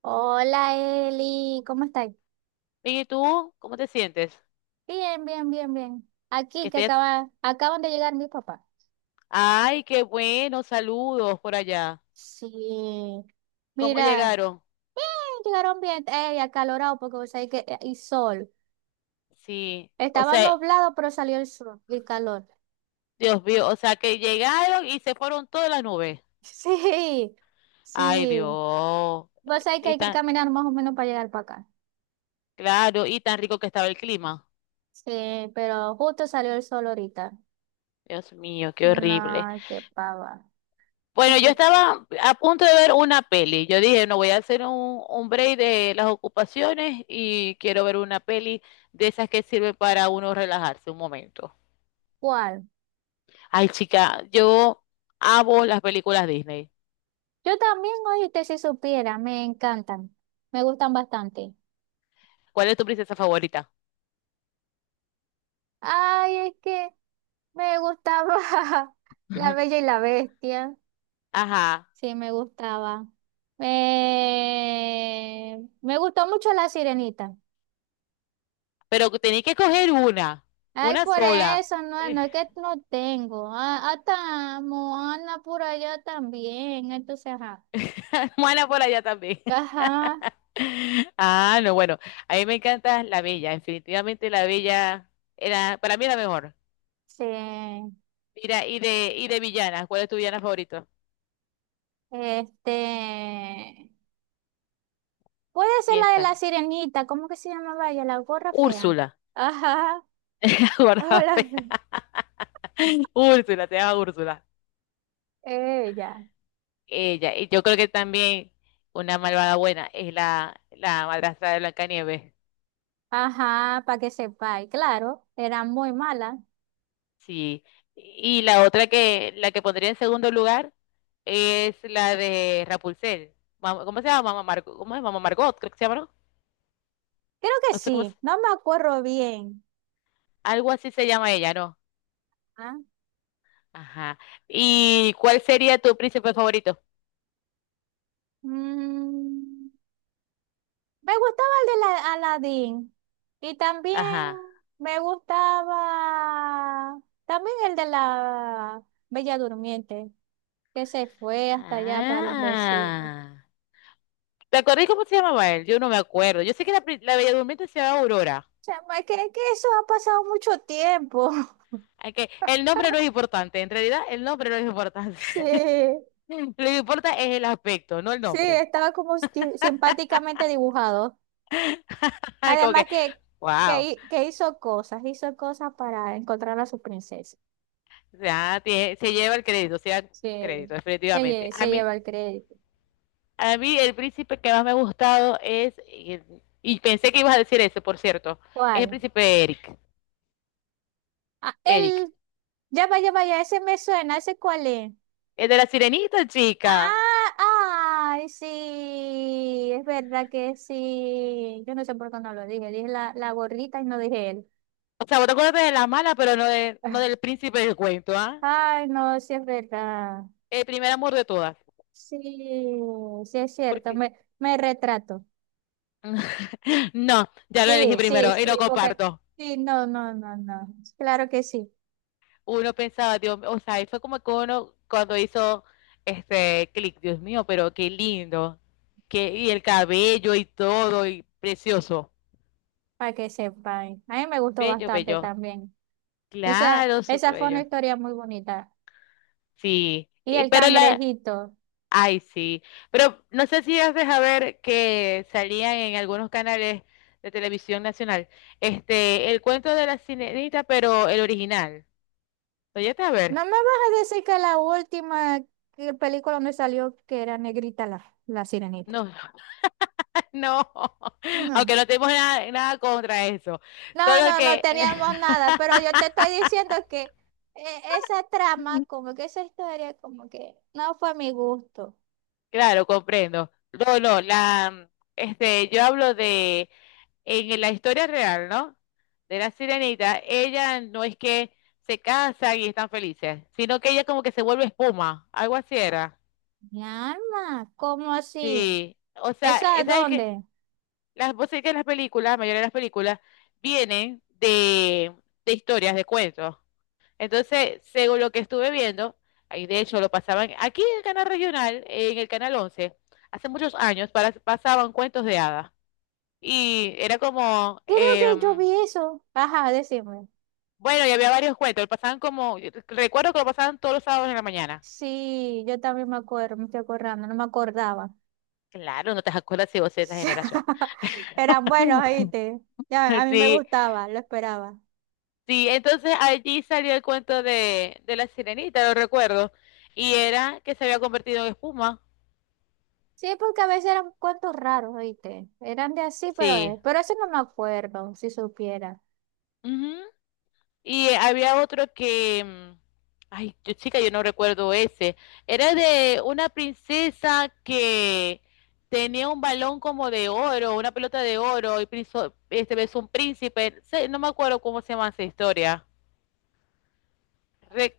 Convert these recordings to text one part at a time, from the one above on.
Hola Eli, ¿cómo estás? ¿Y tú cómo te sientes? Bien, bien, bien, bien. Que Aquí que estés. Acaban de llegar mis papás. Ay, qué bueno, saludos por allá. Sí, ¿Cómo mira, llegaron? llegaron bien, acalorado porque vos sabés que y sol. Sí, o Estaba sea, nublado, pero salió el sol y el calor. Dios mío, o sea que llegaron y se fueron todas las nubes. Sí, Ay, sí. Dios. Vos sabés que Y hay que tan, caminar más o menos para llegar para acá. claro, y tan rico que estaba el clima. Sí, pero justo salió el sol ahorita. Dios mío, qué horrible. No, qué pava. Bueno, yo Mire, estaba a punto de ver una peli. Yo dije, no voy a hacer un break de las ocupaciones y quiero ver una peli de esas que sirve para uno relajarse un momento. ¿cuál? Ay, chica, yo amo las películas Disney. Yo también, oíste, si supiera, me encantan. Me gustan bastante. ¿Cuál es tu princesa favorita? Ay, es que me gustaba La Bella y la Bestia. Ajá, Sí, me gustaba. Me gustó mucho La Sirenita. pero tenéis que coger una, Ay, una por sola. eso, no, no es que no tengo. Ah, hasta Moana por allá también. Entonces, ajá. Mala por allá también. Ajá, Ah, no, bueno, a mí me encanta La Bella, definitivamente La Bella para mí era mejor. sí. Mira, y de villanas, ¿cuál es tu villana favorito? Este. Puede ser la de la Piénsalo. sirenita. ¿Cómo que se llamaba ella? La gorra fea. Úrsula. Ajá. Guarda, Hola. Úrsula, te llama Úrsula. Ella. Ella, y yo creo que también una malvada buena es la madrastra de Blancanieves. Ajá, para que sepáis, claro, era muy mala. Sí. Y la otra que, la que pondría en segundo lugar es la de Rapunzel. ¿Cómo se llama? Mamá Margot, ¿cómo es? Mamá Margot, creo que se llama, ¿no? Creo que No sé sí, no me acuerdo bien. algo así se llama ella, ¿no? ¿Ah? Ajá. ¿Y cuál sería tu príncipe favorito? Mm, me gustaba el de la Aladdin y también Ajá. me gustaba también el de la Bella Durmiente, que se fue hasta allá para los besitos. Ah. ¿Te acordás cómo se llamaba él? Yo no me acuerdo. Yo sé que la, la Bella Durmiente se llamaba Chama Aurora. sea, ma, que, es que eso ha pasado mucho tiempo. Okay. El nombre no es importante, en realidad el nombre no es importante. Sí, Lo que importa es el aspecto, no el sí, nombre. estaba como simpáticamente dibujado. Como Además que, que, que, wow. hi- que hizo cosas para encontrar a su princesa. O sea, se lleva el crédito, se lleva el Sí, crédito, definitivamente. A se mí, lleva el crédito. a mí el príncipe que más me ha gustado es, y pensé que ibas a decir ese, por cierto, es el ¿Cuál? príncipe Eric. Ah, Eric. él, ya vaya, vaya, ese me suena, ¿ese cuál es? El de la sirenita, chica. Ah, ay, sí, es verdad que sí. Yo no sé por qué no lo dije, dije la gorrita y no dije él. O sea, vos te acuerdas de la mala, pero no, de, no del príncipe del cuento, ¿ah? Ah, ay, no, sí es verdad. El primer amor de todas. Sí, sí es cierto, Porque me retrato. no, ya lo elegí Sí, sí, primero y lo sí, porque comparto. sí, no, no, no, no. Claro que sí, Uno pensaba, Dios, o sea, y fue como que uno cuando hizo este clic, Dios mío, pero qué lindo. Que, y el cabello y todo, y precioso. para que sepan. A mí me gustó Bello, bastante bello. también. Claro, súper Esa fue una bello. historia muy bonita. Sí, Y el pero la... cangrejito. Ay, sí. Pero no sé si has dejado ver que salían en algunos canales de televisión nacional, este, el cuento de la sirenita, pero el original. ¿Lo llegaste a No ver? me vas a decir que película donde salió que era negrita la sirenita. No. No, No. aunque no tenemos nada, nada contra eso. No, Solo no, no que, teníamos nada, pero yo te estoy diciendo que esa trama, como que esa historia, como que no fue a mi gusto. claro, comprendo. No, no, la, yo hablo en la historia real, ¿no? De la sirenita, ella no es que se casan y están felices, sino que ella como que se vuelve espuma, algo así era. Mi alma, ¿cómo así? Sí, o sea, ¿Esa a ¿sabes qué? dónde? Las, vos sabés que las películas, la mayoría de las películas, vienen de, historias, de cuentos. Entonces, según lo que estuve viendo, ahí de hecho lo pasaban aquí en el canal regional, en el canal 11, hace muchos años pasaban cuentos de hadas. Y era como, Creo que yo vi eso. Ajá, decime. bueno, y había varios cuentos, lo pasaban como, recuerdo que lo pasaban todos los sábados en la mañana. Sí, yo también me acuerdo, me estoy acordando, no me acordaba. Claro, no te acuerdas si vos eres de esa generación. Eran buenos, ¿oíste? Ya, a mí me Sí, gustaba, lo esperaba. sí, entonces allí salió el cuento de, la sirenita, lo recuerdo, y era que se había convertido en espuma. Sí, porque a veces eran cuentos raros, ¿oíste? Eran de así, Sí. pero eso no me acuerdo, si supiera. Y había otro que, ay, chica, yo no recuerdo ese. Era de una princesa que tenía un balón como de oro, una pelota de oro, y besó un príncipe. No me acuerdo cómo se llama esa historia.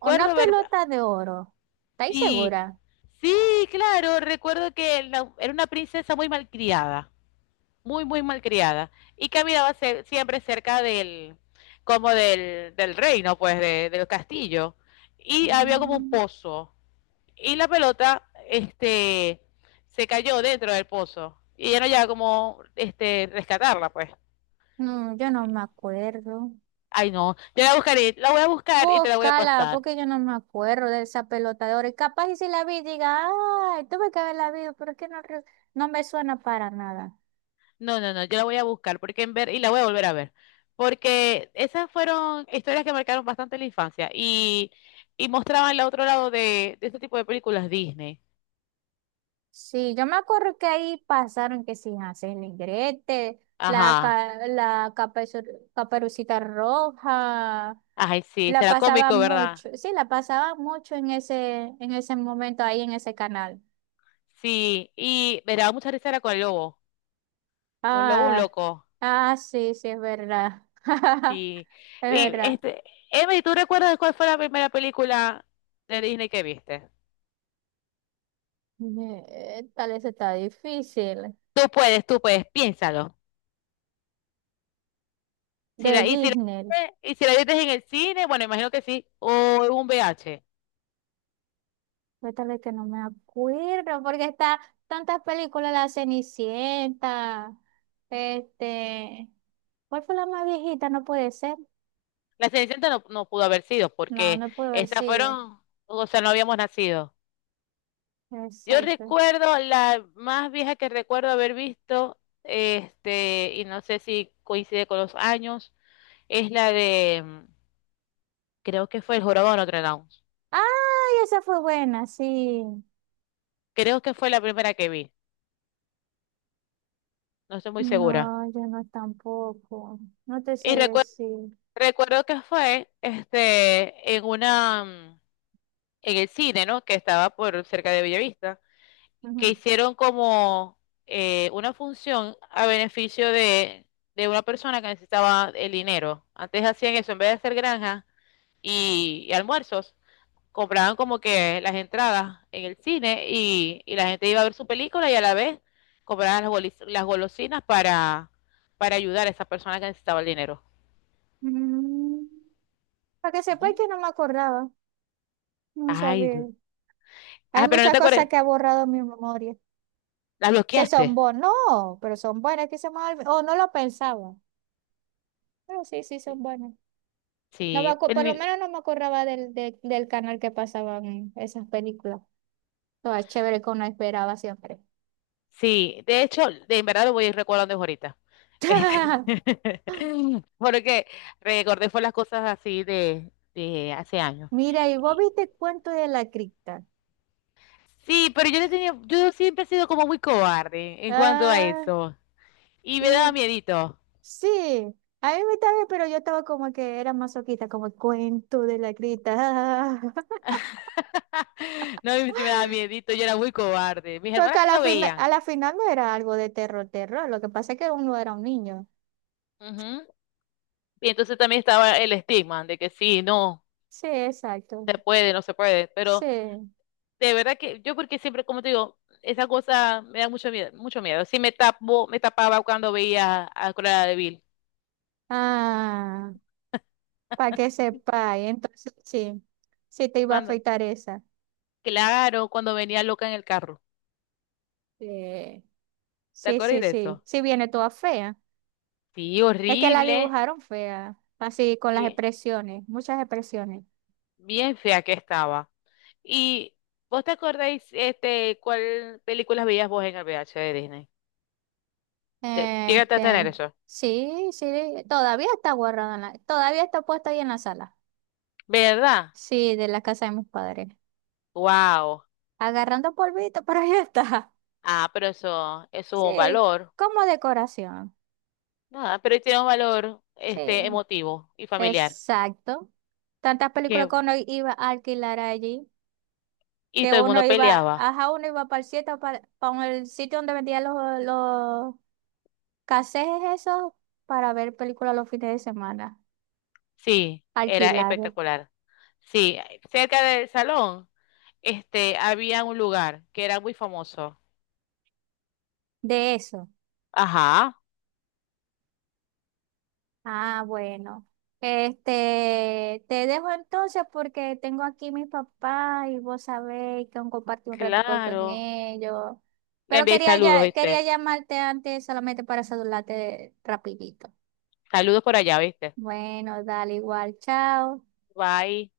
Una ver, pelota de oro. ¿Estáis sí, segura? sí, claro, recuerdo que era una princesa muy malcriada. Muy, muy malcriada y caminaba siempre cerca como del reino, pues, del castillo. Y había como un Mm, pozo y la pelota, se cayó dentro del pozo y ya no llegaba como, rescatarla, pues. No, yo no me acuerdo. Ay, no, yo la buscaré, la voy a buscar y te la voy a Búscala, pasar. porque yo no me acuerdo de esa pelota de oro. Y capaz y si la vi, diga, ay, tuve que haberla visto, pero es que no, no me suena para nada. No, no, no, yo la voy a buscar porque en ver y la voy a volver a ver. Porque esas fueron historias que marcaron bastante la infancia y mostraban el otro lado de, este tipo de películas Disney. Sí, yo me acuerdo que ahí pasaron que sin hacer Negrete, la, Ajá. ca- la caperu- caperucita roja, Ay, sí, la será pasaba cómico, ¿verdad? mucho, sí, la pasaba mucho en ese momento ahí en ese canal. Sí, y me daba mucha risa era con el lobo. Un lobo, un Ah, loco. ah, sí, sí, es verdad. Sí. Es Y verdad. este, Emily, ¿tú recuerdas cuál fue la primera película de Disney que viste? Tal vez está difícil. Tú puedes, piénsalo. Si De la, y si la, Disney. y si la viste en el cine, bueno, imagino que sí, o en un VH. Cuéntale que no me acuerdo, porque está tantas películas, La Cenicienta, este, ¿cuál fue la más viejita? No puede ser. La Cenicienta no, no pudo haber sido No, porque no puede haber esas sido. fueron, o sea, no habíamos nacido. Yo Exacto. recuerdo, la más vieja que recuerdo haber visto, este, y no sé si coincide con los años, es la creo que fue El Jorobado de Notre Dame. ¡Ay, esa fue buena! Sí. Creo que fue la primera que vi, no estoy muy segura. No, yo no tampoco. No te sé Y recuerdo, decir. recuerdo que fue, este, en el cine, ¿no? Que estaba por cerca de Bellavista, que Ujú. hicieron como una función a beneficio de, una persona que necesitaba el dinero. Antes hacían eso, en vez de hacer granjas y almuerzos. Compraban como que las entradas en el cine y la gente iba a ver su película y a la vez compraban las golosinas para ayudar a esa persona que necesitaba el dinero. Mm, para que sepa Ujú. que no me acordaba. No Ay, sabía. Hay ah, pero no muchas te cosas acuerdas, que ha borrado mi memoria. las Que son bloqueaste. buenos no, pero son buenas, que o no lo pensaba, pero sí, sí, son buenas. No me Sí, por lo menos no me acordaba del canal que pasaban esas películas. Todas chévere que uno esperaba siempre. sí, de hecho, de en verdad lo voy a ir recordando ahorita. Este, porque recordé fue las cosas así de, hace años. Mira, y vos viste cuento de la cripta. Sí, pero yo le tenía, yo siempre he sido como muy cobarde en cuanto a Ah, eso. Y me daba y miedito. sí, a mí me también, pero yo estaba como que era masoquista, como cuento de la cripta. Ah. No, a sí me daba miedito, yo era muy cobarde. Mis Porque hermanas sí lo a veían. la final no era algo de terror, terror. Lo que pasa es que uno era un niño. Ujú. Y entonces también estaba el estigma de que sí, no, Sí, exacto. se puede, no se puede. Pero Sí. de verdad que yo porque siempre, como te digo, esa cosa me da mucho miedo, mucho miedo. Sí me tapaba cuando veía a Cruella de Vil. Ah, para que sepáis. Entonces, sí. Sí te iba a Cuando, afeitar esa. claro, cuando venía loca en el carro. Sí. ¿Te Sí, acuerdas sí, de sí. eso? Sí viene toda fea. Sí, Es que la horrible. dibujaron fea. Así con las Bien, expresiones. Muchas expresiones. bien fea que estaba. ¿Y vos te acordáis este, cuál películas veías vos en el VH de Disney? Te- Llegaste a tener Este. eso. Sí, sí. Todavía está guardada en todavía está puesta ahí en la sala. ¿Verdad? Sí, de la casa de mis padres. Wow. Agarrando polvito, pero ahí está. Ah, pero eso es un Sí, valor. como decoración. Nada, pero tiene un valor Sí. este emotivo y familiar. Exacto. Tantas Qué películas que uno iba a alquilar allí, y que todo el uno mundo iba, peleaba. ajá, uno iba para el sitio, para el sitio donde vendían los casetes esos, para ver películas los fines de semana, Sí, era alquilar espectacular. Sí, cerca del salón, este, había un lugar que era muy famoso. de eso. Ajá, Ah, bueno. Este, te dejo entonces porque tengo aquí mis papás y vos sabéis que compartir un ratico con claro. ellos. Le Pero envié quería saludos, ya, quería ¿viste? llamarte antes solamente para saludarte rapidito. Saludos por allá, ¿viste? Bueno, dale igual, chao. Bye.